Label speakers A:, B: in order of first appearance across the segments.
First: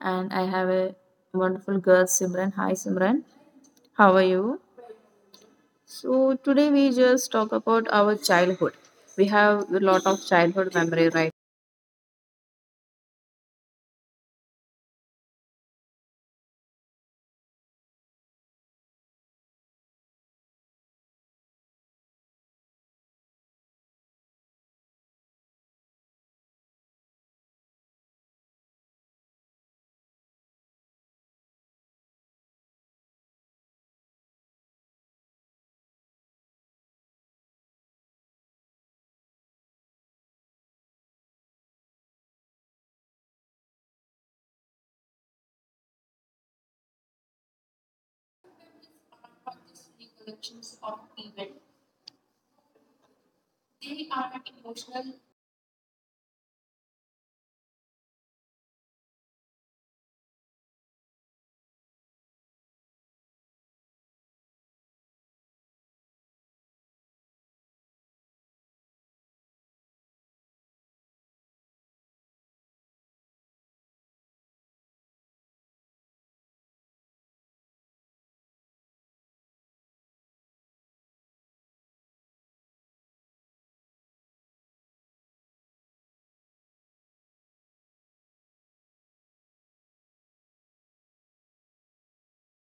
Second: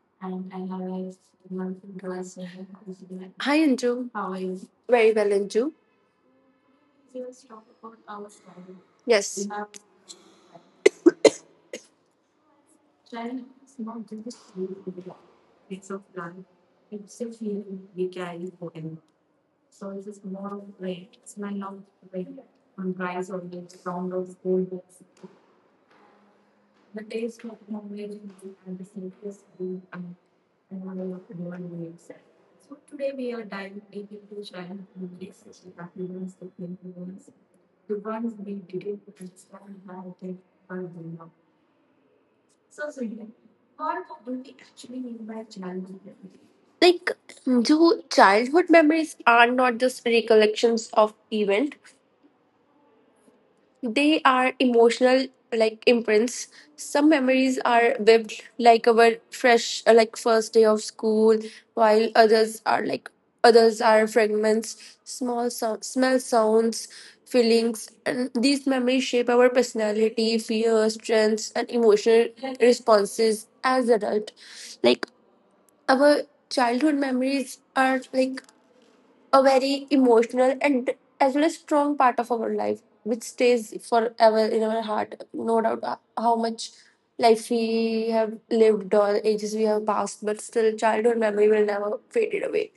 A: and I have a wonderful girl, Simran. Hi Simran,
B: Hi Anju,
A: how are you?
B: very well Anju.
A: So today we just talk about our childhood. We
B: Yes,
A: have a lot of childhood memory, right?
B: like do childhood memories are not just recollections of event. They are emotional, like, imprints. Some memories are vivid, like our fresh, like first day of school, while others are fragments, small smell sounds, feelings, and these memories shape our personality, fears, strengths, and emotional responses as adult. Like our childhood memories are like a very emotional and as well as strong part of our life which stays forever in our heart, no doubt, how much life we have lived or ages we have passed, but still childhood memory will never faded away.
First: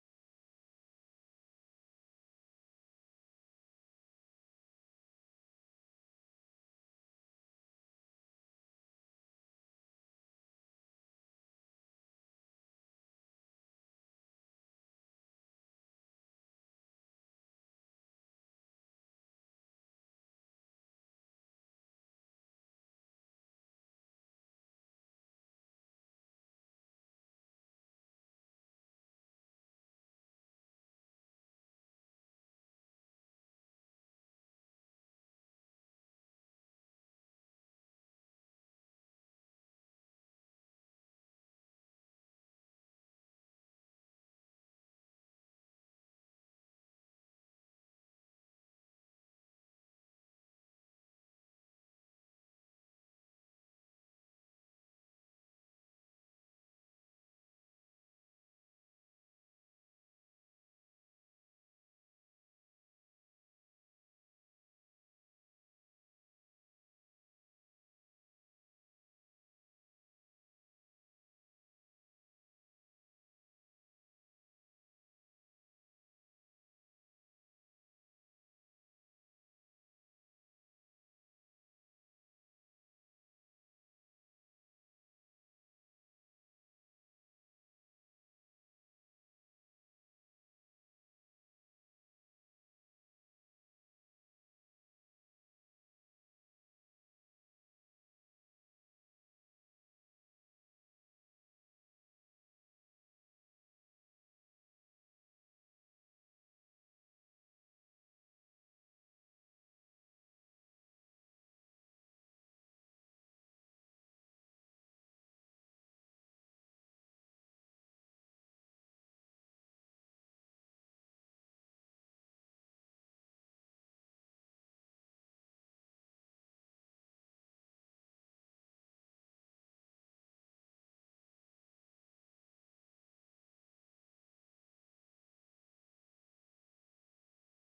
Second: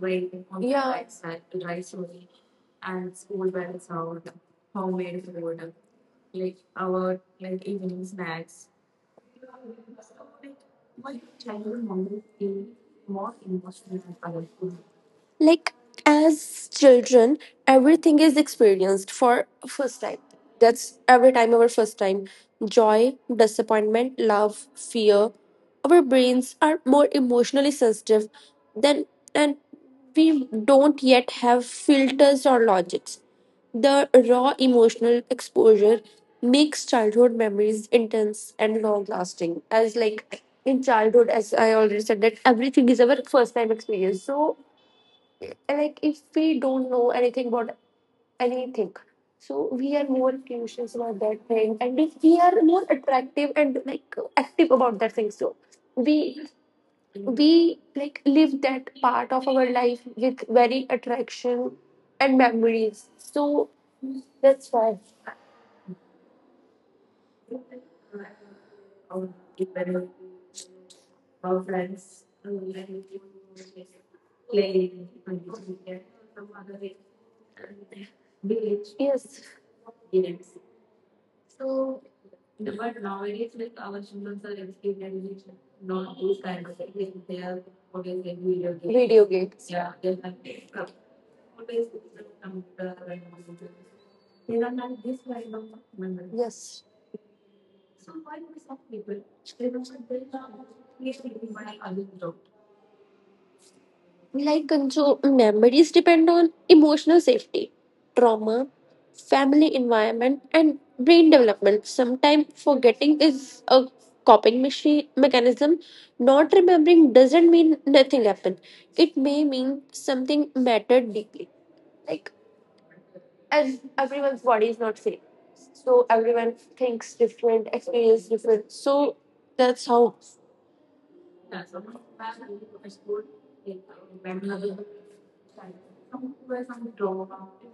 B: Right. Yeah, like as children everything is experienced for first time. That's every time our first time, joy, disappointment, love, fear. Our brains are more emotionally sensitive than, and we don't yet have filters or logics. The raw emotional exposure makes childhood memories intense and long lasting. As like in childhood, as I already said that everything is our first time experience, so like if we don't know anything about anything, so we are more curious about that thing, and if we are more attractive and like active about that thing, so we we like live that part of our life with very attraction and memories. So that's why. Yes. So video games. Yes. Like Ganju, memories depend on emotional safety, trauma, family environment, and brain development. Sometimes forgetting is a coping mechanism. Not remembering doesn't mean nothing happened, it may mean something mattered deeply. Like, as everyone's body is not same, so everyone thinks different, experience different. So, that's how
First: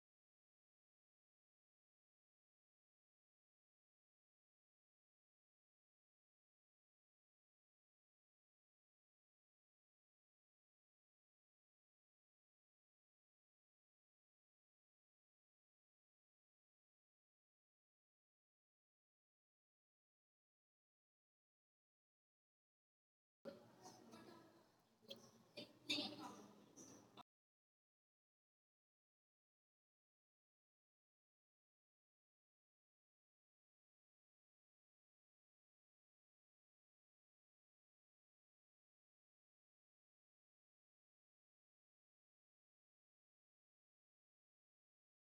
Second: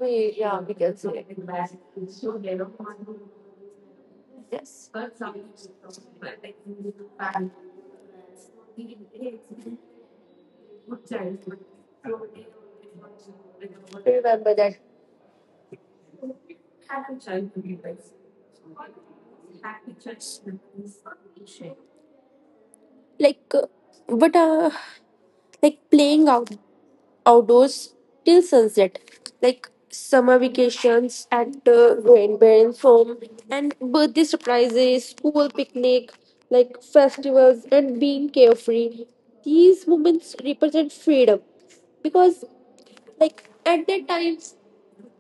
B: we, yeah, we can say. Yes. Remember that. Like, but like playing outdoors till sunset, like summer vacations at grandparents' home, and birthday surprises, school picnic, like festivals, and being carefree. These moments represent freedom because, like, at that time.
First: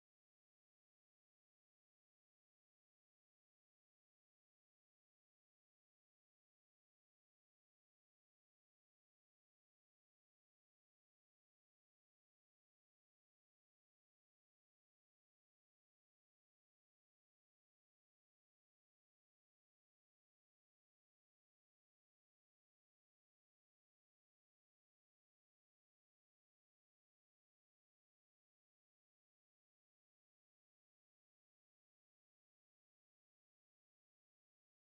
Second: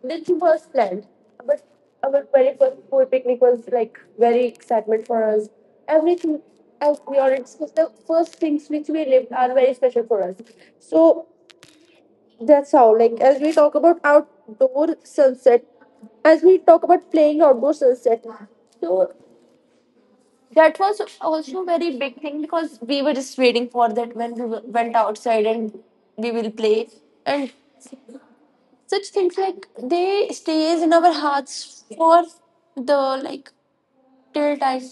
B: This was planned, but our very first school picnic was like very excitement for us. Everything, as we already discussed, the first things which we lived are very special for us. So that's how, like, as we talk about playing outdoor sunset, so that was also very big thing because we were just waiting for that when we went outside and we will play, and such things like they stays in our hearts for the like till time.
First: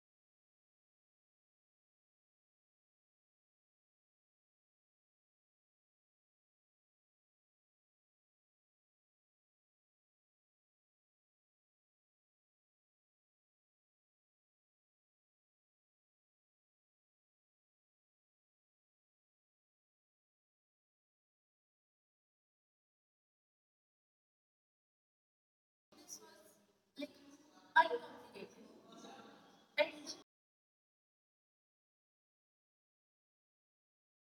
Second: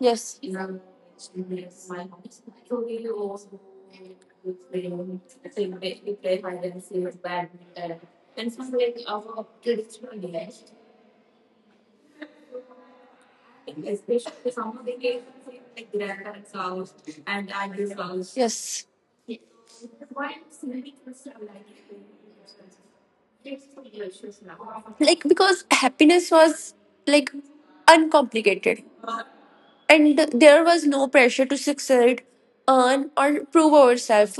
B: Yes, and I will. Yes, like because happiness was like uncomplicated, and there was no pressure to succeed, earn, or prove ourselves.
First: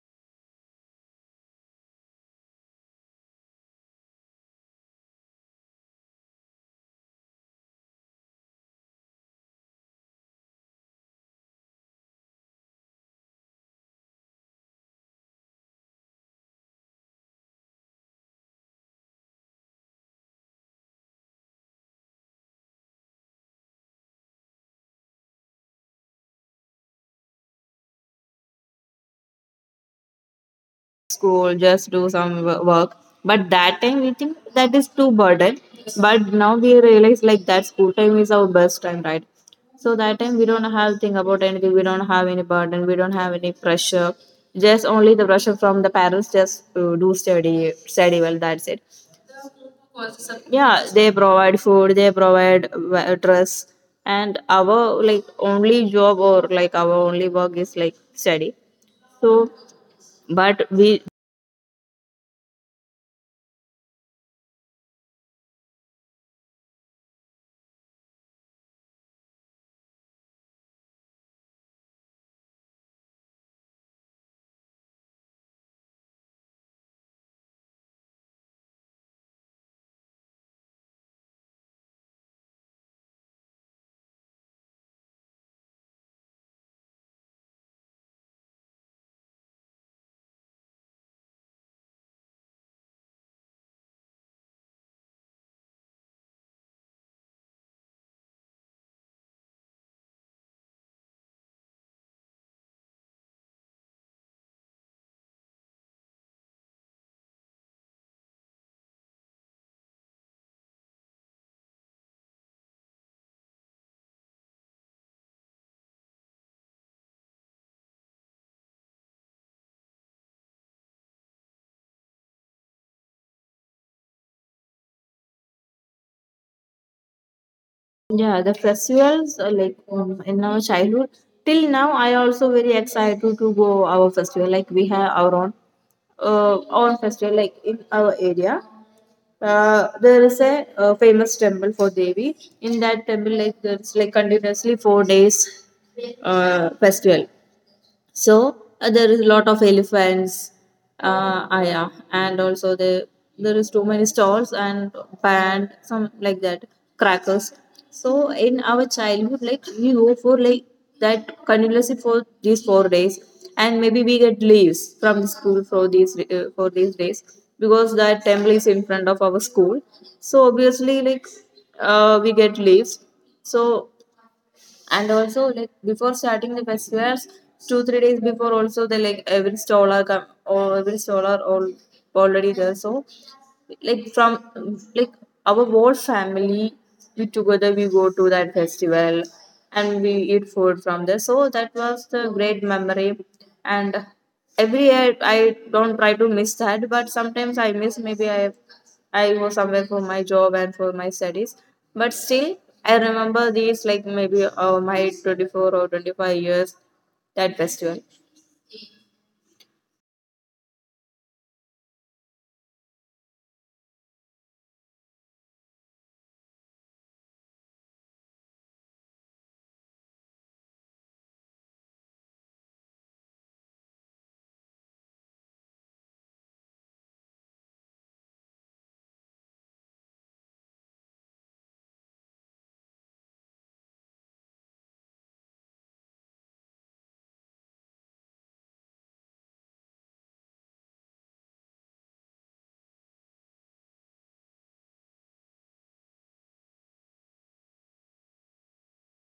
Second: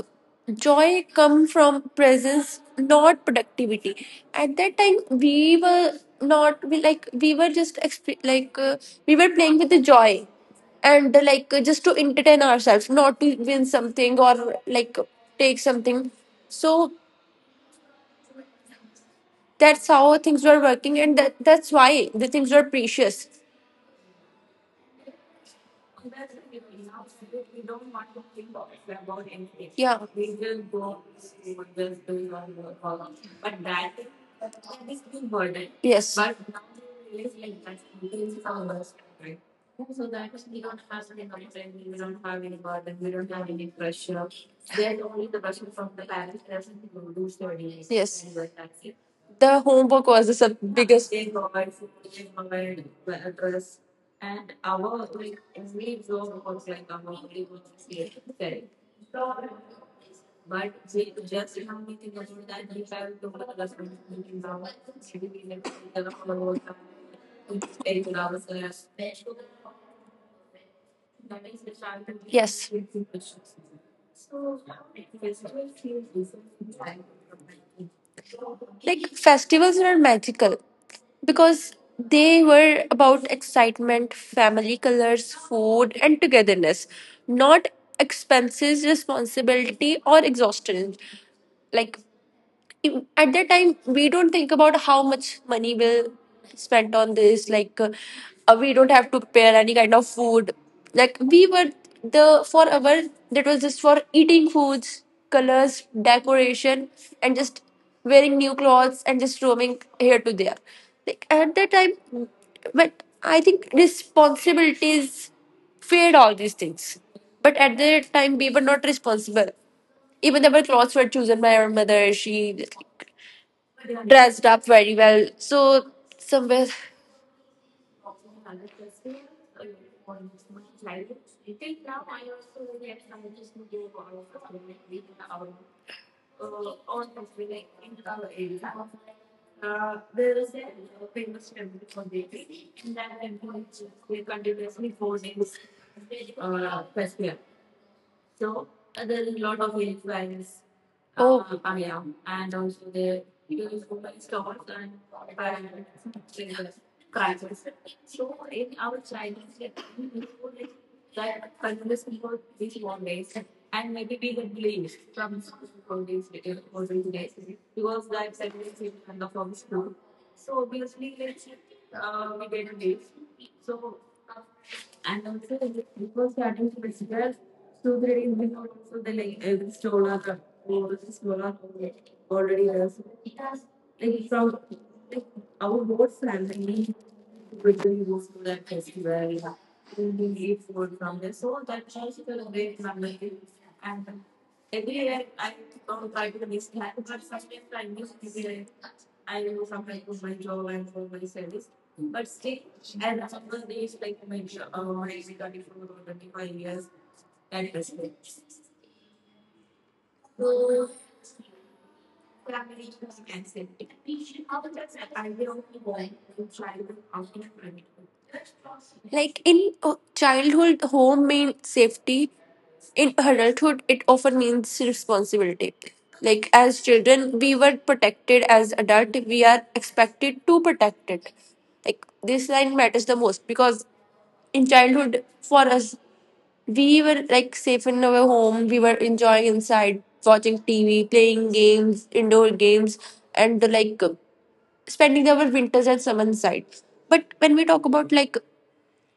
B: Joy come from presence, not productivity. At that time, we were not we like we were just we were playing with the joy, and just to entertain ourselves, not to win something or like take something. So that's how things were working, and that's why the things were precious. Yeah.
A: School, just do some work. But that time we think that is too burden.
B: Yes.
A: But now we realize like that school time is our best time, right? So that time we don't have think about anything. We don't have any burden. We don't have any pressure. Just only the pressure from the parents. Just do study, study
B: Yes.
A: well. That's it.
B: The homework was the
A: Yeah, they
B: biggest.
A: provide food. They provide dress. And our like only job or like our only work is like study. So, but we
B: Yes. Like festivals were magical because they were about excitement, family colors, food, and togetherness, not expenses, responsibility, or exhaustion. Like at that time we don't think about how much money we'll spend on this, like we don't have to prepare any kind of food, like we were the for our, that was just for eating foods, colors, decoration, and just wearing new clothes and just roaming here to there, like at that time. But I think responsibilities fade all these things, but at that time we were not responsible. Even our clothes were chosen by our mother. She dressed up very well. So somewhere.
A: yeah, the festivals in our childhood till now, I also very excited to go our festival. Like we have our own own festival like in our area. There is a, uh, famous temple for Devi. In that temple, like there's like continuously 4 days festival. So there is a lot of elephants,
B: Oh,
A: yeah, and also there is too many stalls and band some like that crackers. So in our childhood, like we go for like that continuously for these 4 days, and maybe we get leaves from the school for these days because that temple is in front of our school. So obviously, like we get leaves. So and also like before starting the festivals, 2 3 days before also, they like every stroller come or every stroller all already there. So like from like our whole family, we together we go to that festival and we eat food from there. So that was the great memory. And every year I don't try to miss that, but sometimes I miss. Maybe I go somewhere for my job and for my studies. But still, I remember these like maybe my 24 or 25 years, that festival.
B: like in childhood, home means safety. In adulthood, it often means responsibility. Like as children, we were protected. As adult, we are expected to protect it. Like this line matters the most because in childhood, for us, we were like safe in our home. We were enjoying inside, watching TV, playing games, indoor games, and like spending our winters and summer inside. But when we talk about like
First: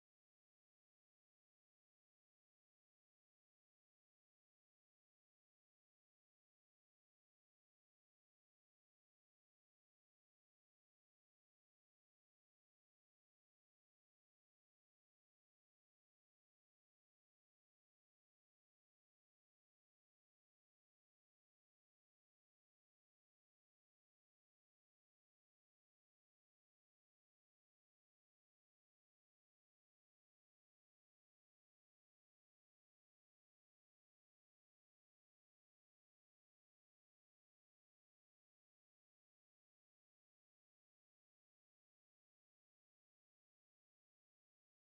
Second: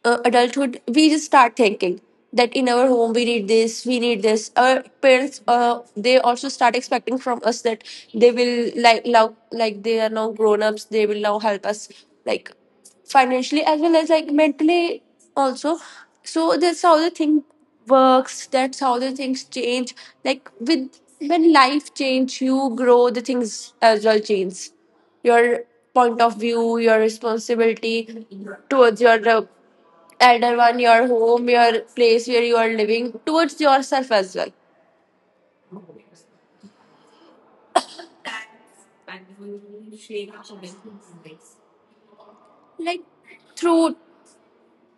B: adulthood, we just start thinking that in our home we need this, we need this. Our parents, they also start expecting from us that they will like now, like they are now grown ups, they will now help us like financially as well as like mentally also. So that's how the thing works. That's how the things change. Like with when life change, you grow. The things as well change. Your point of view, your responsibility towards your elder one, your home, your place where you are living, towards yourself as well. Like through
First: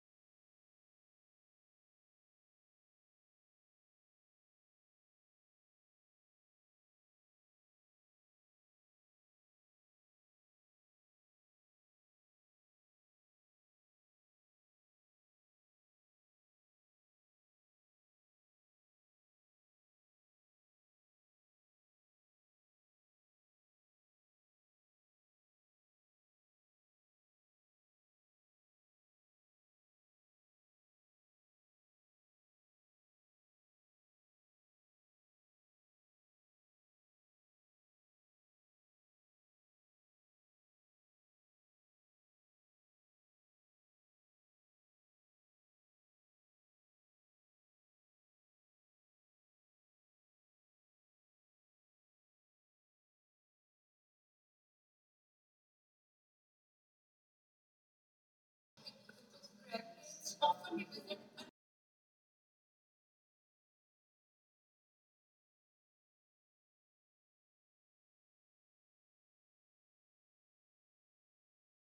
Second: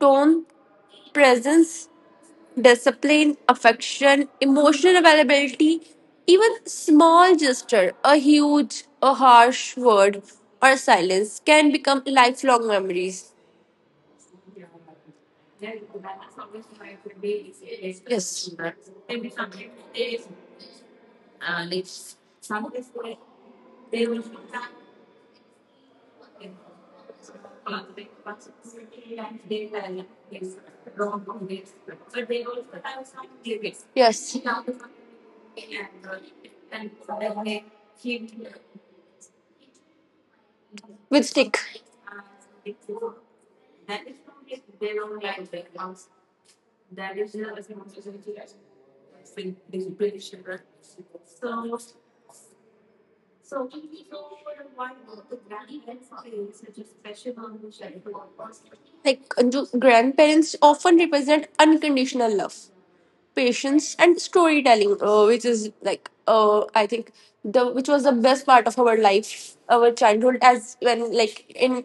B: tone, presence, discipline, affection, emotional availability, even small gesture, a huge, a harsh word, or silence can become lifelong memories. Yes. Yes. With stick. Like grandparents often represent unconditional love, patience, and storytelling, which is like I think the which was the best part of our life, our childhood. As when like in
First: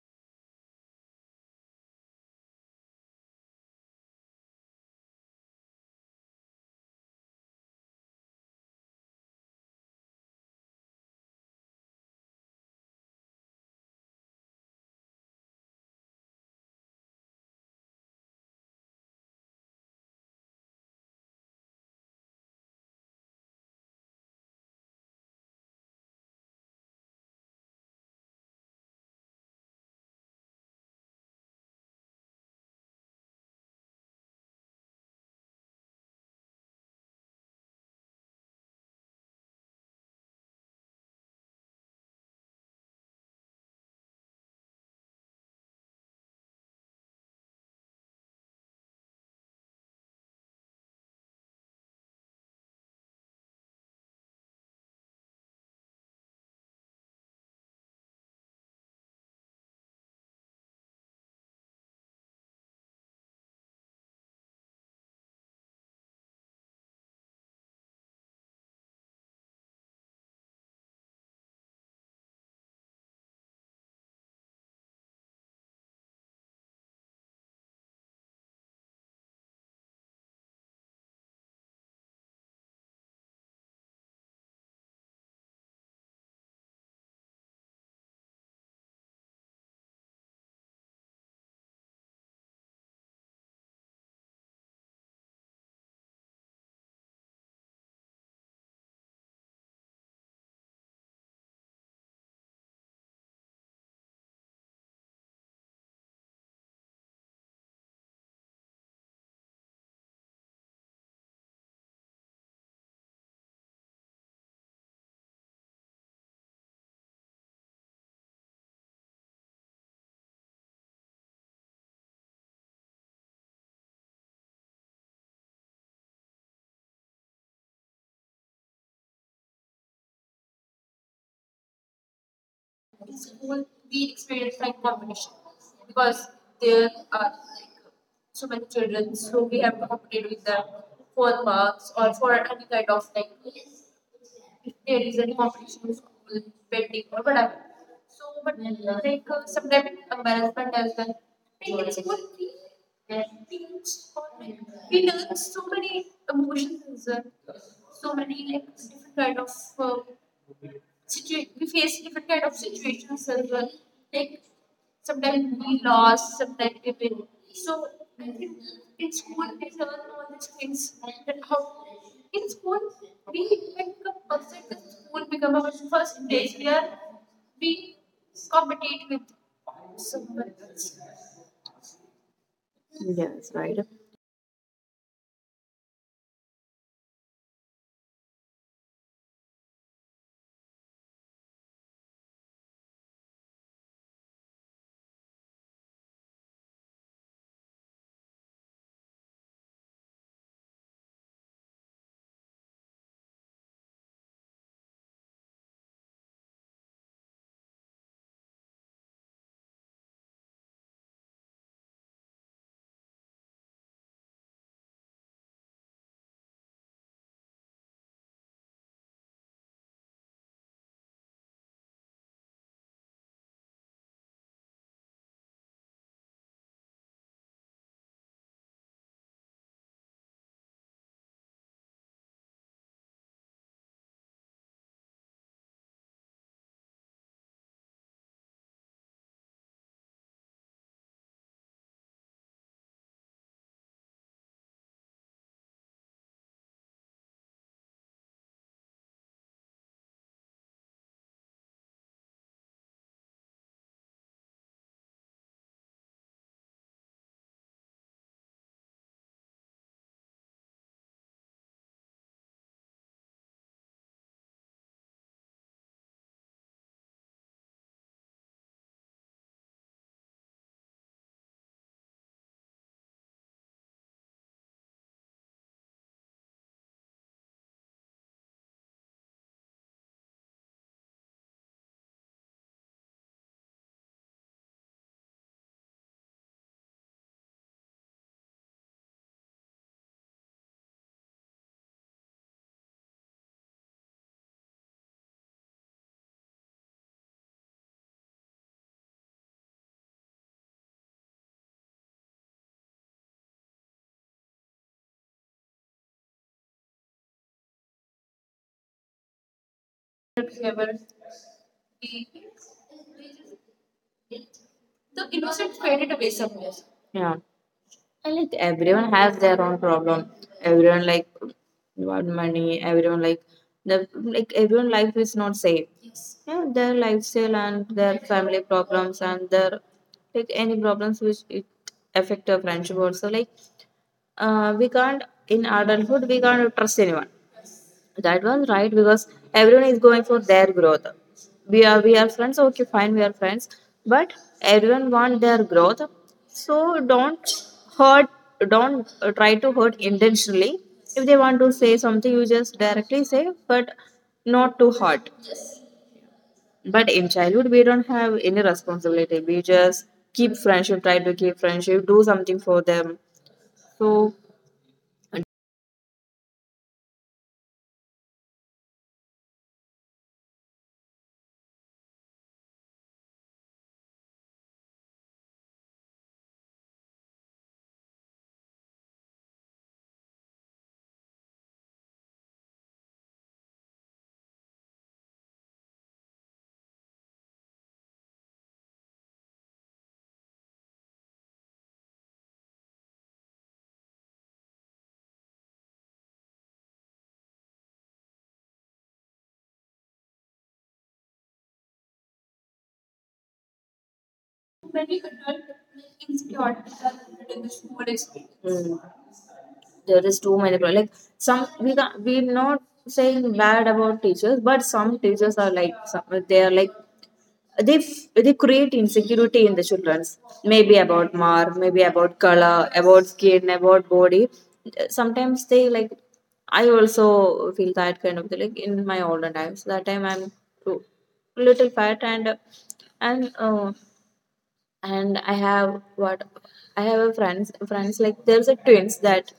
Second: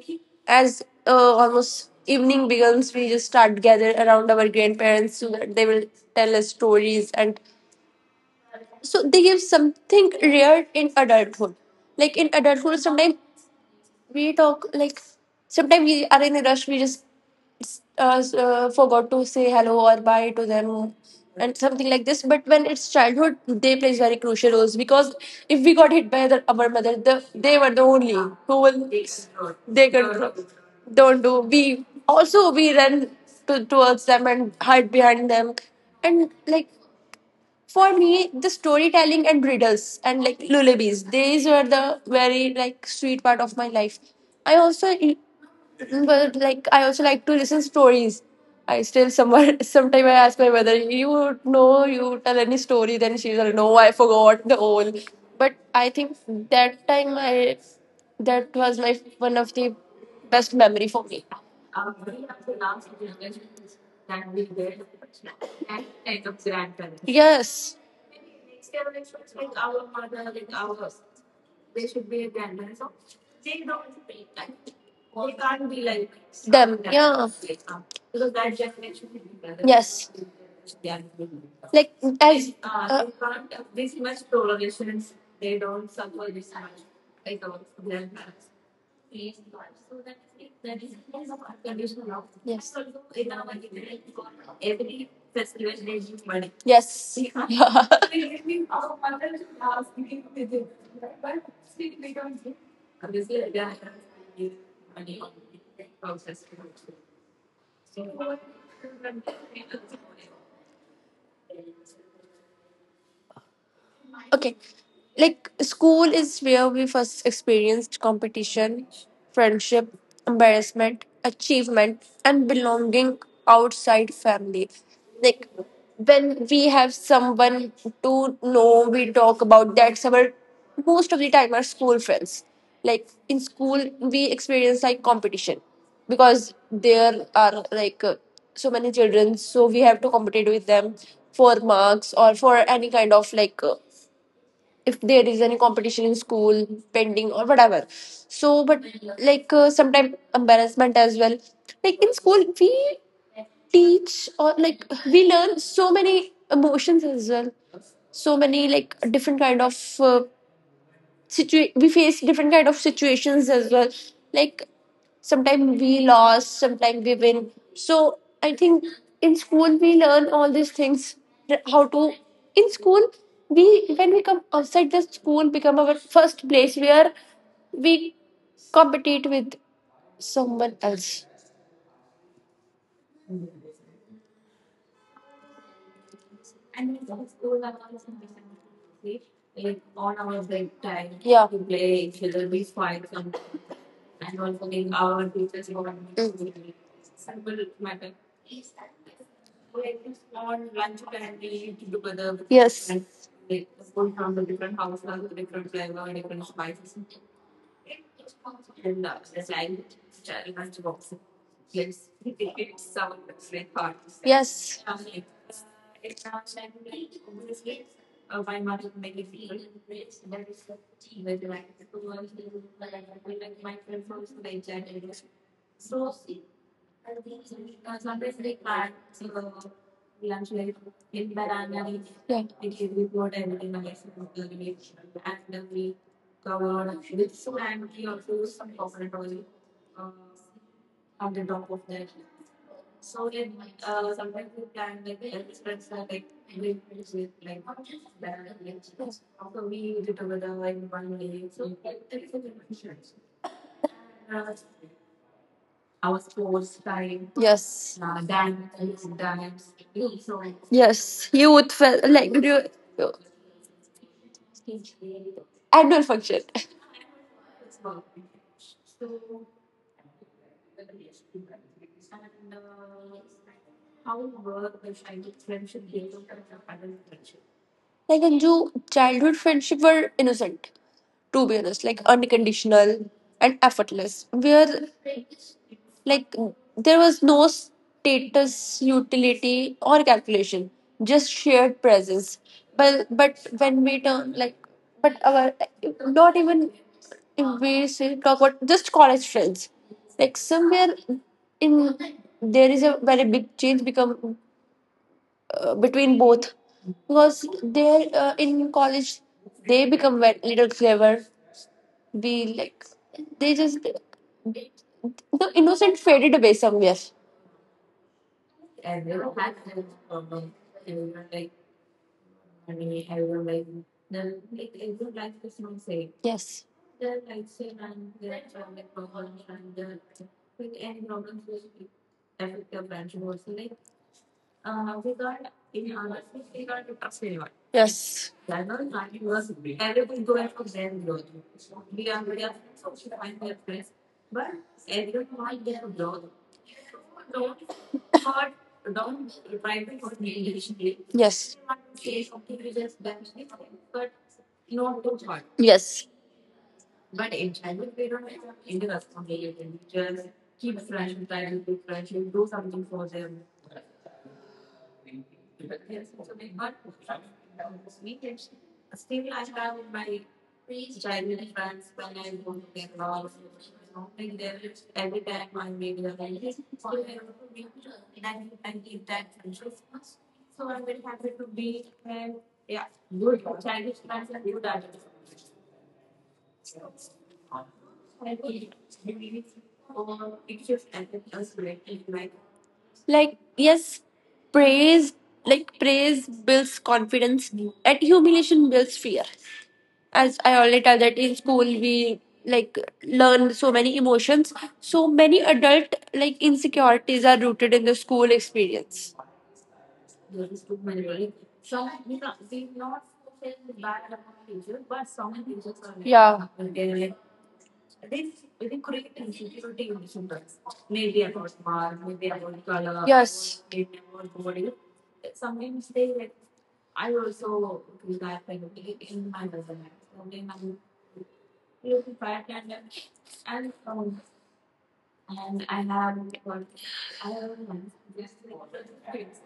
B: as almost evening begins, we just start gather around our grandparents so that they will tell us stories, and so they give something rare in adulthood. Like in adulthood, sometimes we talk like sometimes we are in a rush, we just forgot to say hello or bye to them and something like this. But when it's childhood they plays very crucial roles because if we got hit by the, our mother the, they were the only who will, they could don't do, we also we run to, towards them and hide behind them. And like for me the storytelling and riddles and like lullabies, these were the very like sweet part of my life. I also, but like I also like to listen stories. I still somewhere sometime I ask my mother, you know, you tell any story, then she's like, no, I forgot the whole. But I think that time I, that was my one of the best memory for me. Yes. Yes. Like as. Yes. Okay, like school is where we first experienced competition, friendship, embarrassment, achievement, and belonging outside family. Like when we have someone to know, we talk about that. Someone most of the time are school friends. Like in school, we experience like competition because there are like so many children, so we have to compete with them for marks or for any kind of like. If there is any competition in school pending or whatever, so but like sometimes embarrassment as well, like in school we teach or like we learn so many emotions as well, so many like different kind of uh, we face different kind of situations as well, like sometimes we lost sometimes we win. So I think in school we learn all these things, that how to in school we, when we come outside the school become our first place where we compete with someone else,
A: Yes, right.
B: like on our break time. Yeah, we play each other, we fight some, and also in our teachers bond. Mm. Like, on lunch time we eat together. Yes, and yes, we take it some like parties. Yes. Yeah. Yes. Yes, you would feel like you, adult function. Like Anju, childhood friendship were innocent. To be honest, like unconditional and effortless. Where like there was no status, utility, or calculation. Just shared presence. But when we turn like, but our, not even, if we say talk about just college friends, like somewhere in there is a very big change become between both, because they in college they become very little clever. We like they just the innocent faded away somewhere.
A: Yeah. And like everyone has their own problem. Everyone like want money. Everyone like the like everyone life is not safe. Yeah,
B: Yes,
A: their lifestyle and their family problems and their like any problems which it affect a friendship also, like we can't. In adulthood we can't trust anyone.
B: yes,
A: That was right because everyone is going for their growth. We are friends, okay, fine, we are friends, but everyone want their growth. So don't hurt, don't try to hurt intentionally. If they want
B: yes,
A: to say something, you just directly say, but not too hard.
B: yes,
A: But in childhood, we don't have any responsibility. We just keep friendship, try to keep friendship, do something for them. So
B: like yes. Praise, like praise builds confidence and humiliation builds fear. As I already tell that in school we like learn so many emotions. So many adult like insecurities are rooted in the school
A: mm,
B: experience.
A: there is too many like some, we can, we're not saying bad about teachers, but some teachers are like some,
B: Yeah.
A: they are like they they create insecurity in the childrens, maybe about mark, maybe about color, about skin,
B: Yes.
A: about body. Sometimes they like, I also feel that kind of thing, like in my older times. That time I'm too little fat and uh, and I have what, I have a friends like there's a twins. That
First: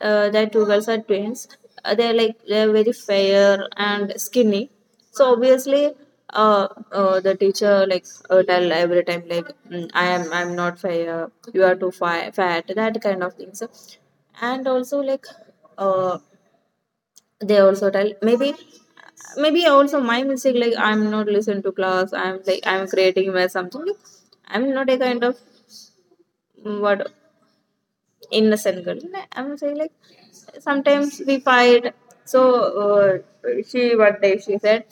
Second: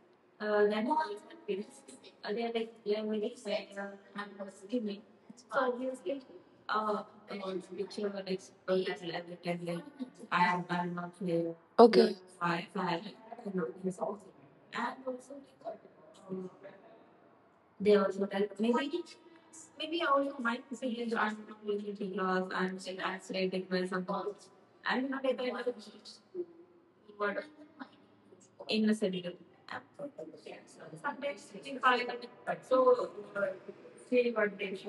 A: that two girls are twins. They're like they're very fair and skinny. So obviously, the teacher like tell every time like, "Mm, I am I'm not fair. You are too
B: Okay.
A: fat." That kind of things. And also like uh they also tell, maybe maybe also my mistake, like I'm not listening to class. I'm like I'm creating my something. I'm not a kind of what, innocent girl. I'm saying like sometimes we fight. So she one day she said,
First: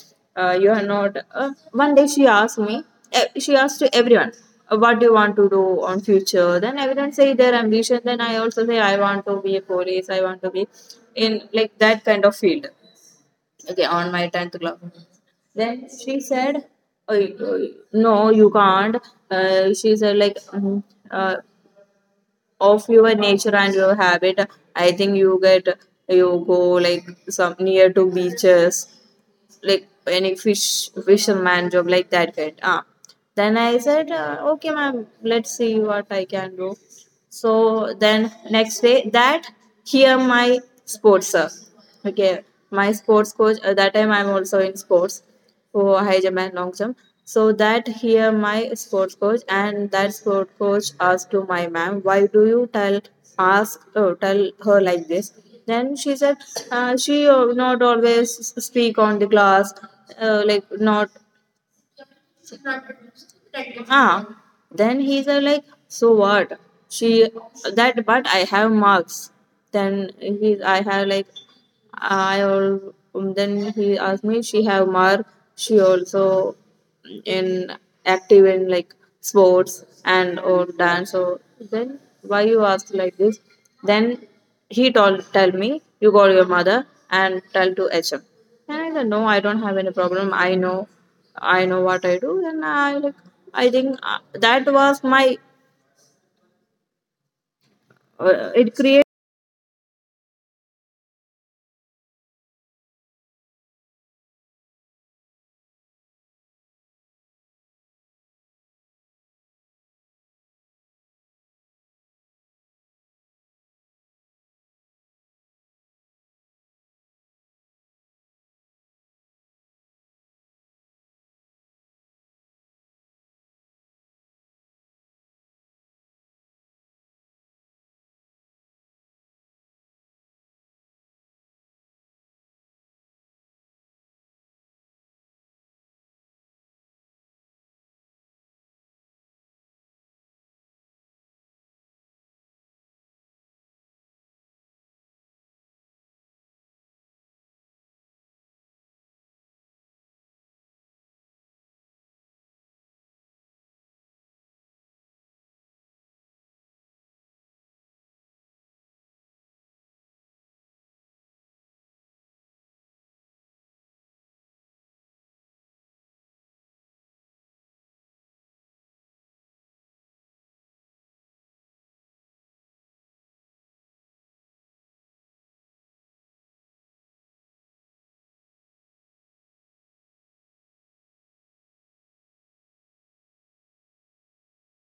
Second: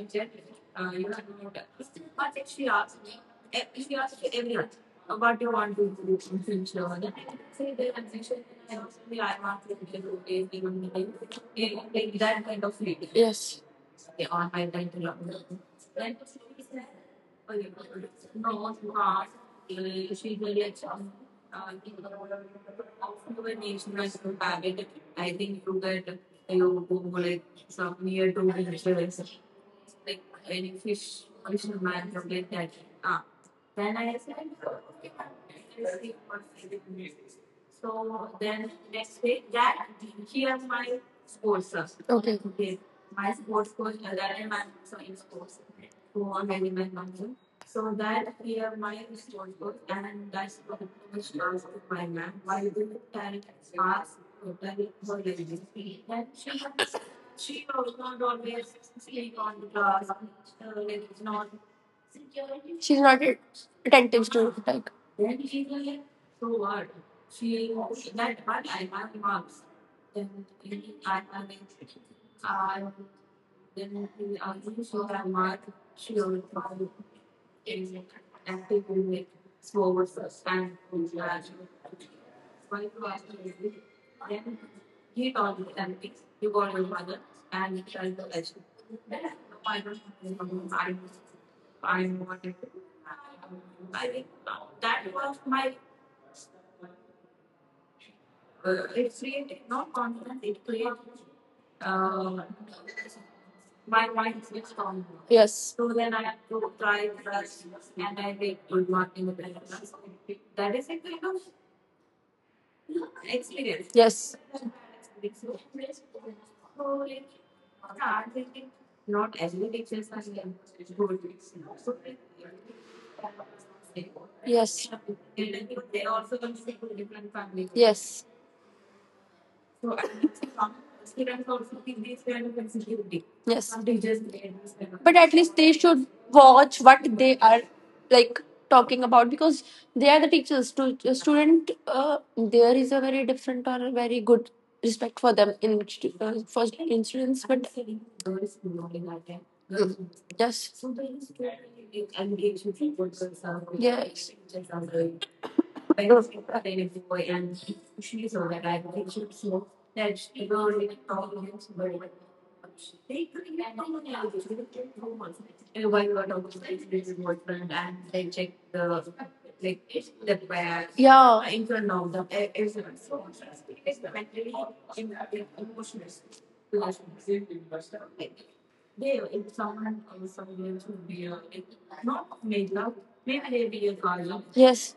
A: "You are not." One day she asked me. She asked to everyone, "What do you want to do on future?" Then everyone say their ambition. Then I also say, "I want to be a police. I want to be in like that kind of field."
B: Yes.
A: Okay, on my tenth class. Then she said, "Oh, oh, no, you can't." She said like, Uh, "Of your nature and your habit, I think you get, you go like some near to beaches, like any fish fisherman job, like that kind." Ah, then I said, "Okay ma'am, let's see what I can do." So then next day, that here my sports sir, okay,
B: Okay.
A: my sports coach — at that time I'm also in sports for Hyderabad long jump. So that here my sports coach, and that sport coach asked to my ma'am, "Why do you tell, ask, oh, tell her like this?" Then she said, she "Not always speak on the class, like not."
B: She's not a- Attentive
A: Ah,
B: to like
A: then he's like, "So what? She that, but I have marks." Then he, "I have like, I all." Then he asked me, "She have mark. She also in active in like sports and or dance. So then why you ask like this?" Then he told, "Tell me, you call your mother and tell to HM." And I said, "No, I don't have any problem. I know what I do." Then I like, I think that was my. It created.
B: yes, yes, yes, yes. Yes. But at least they should watch what they are like talking about, because they are the teachers. To a student, there is a very different or a very good respect for them in for incidents. But mm, yes, yes. Yeah. Yes.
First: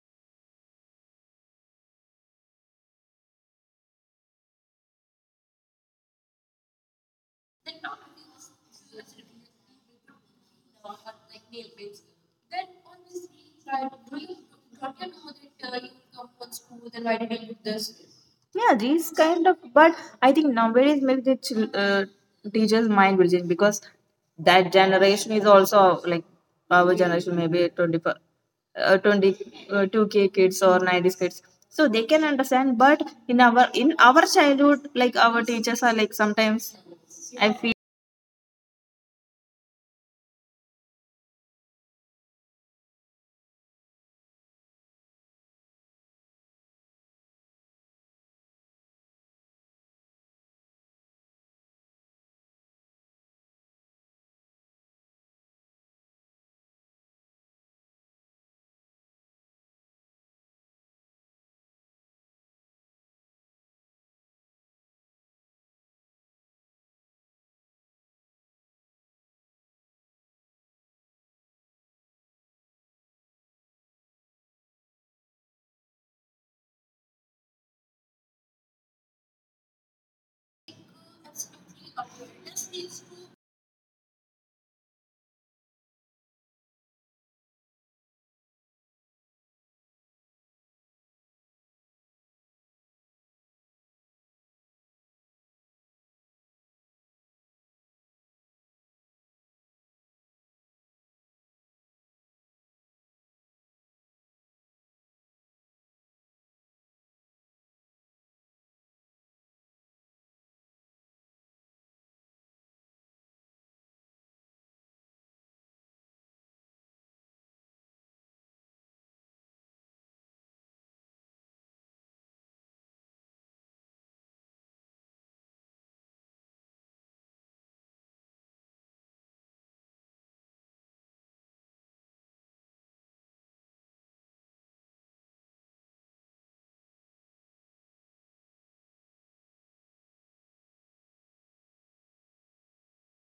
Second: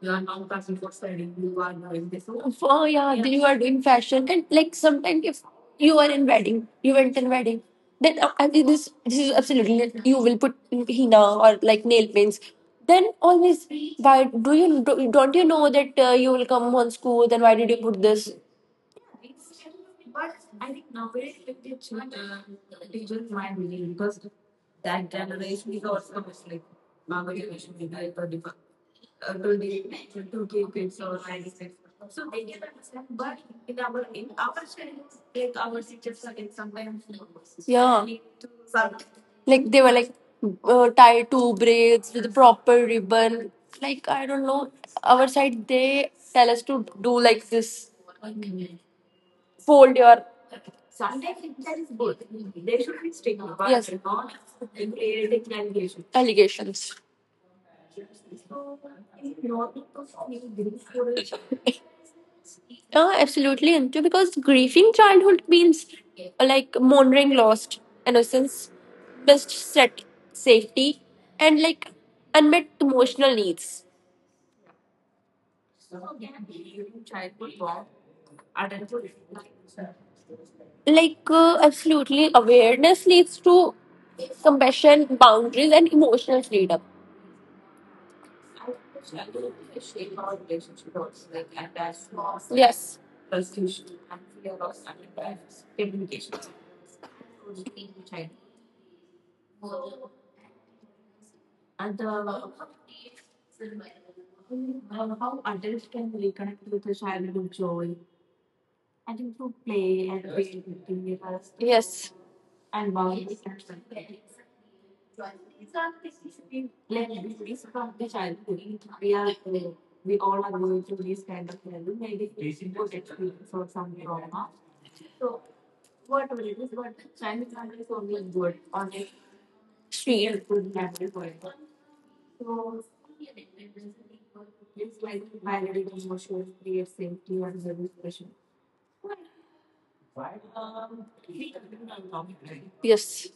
B: You are now fashion for styling. You are doing this. Oh, oh yeah, yeah, then you are doing fashion, and like sometimes if you are in wedding, you went in wedding, then I think this is absolutely not, you will put henna or like nail paints. Then always, why do you do, don't you know that you will come on school? Then why did you put this?
A: Yeah, these kind of. But I think nowadays maybe the teachers mind will change because that generation is also like our generation, maybe 20, 22k
B: To
A: kids
B: keep
A: or
B: it.
A: 90s kids, so they can
B: So,
A: understand. But in our childhood, like our
B: like,
A: teachers
B: our.
A: are like sometimes I feel
B: Yeah. Like they were like tied two braids with a proper ribbon. Like I don't know. Our side they tell us to do like this. Fold your yes. Allegations. Yeah, absolutely into, because grieving childhood means like mourning lost innocence, best set safety, and like unmet emotional needs. Like absolutely awareness leads to compassion, boundaries, and emotional freedom. Yes. Yes. Shield. Yes.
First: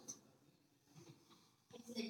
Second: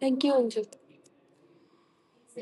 B: Thank you, Anju.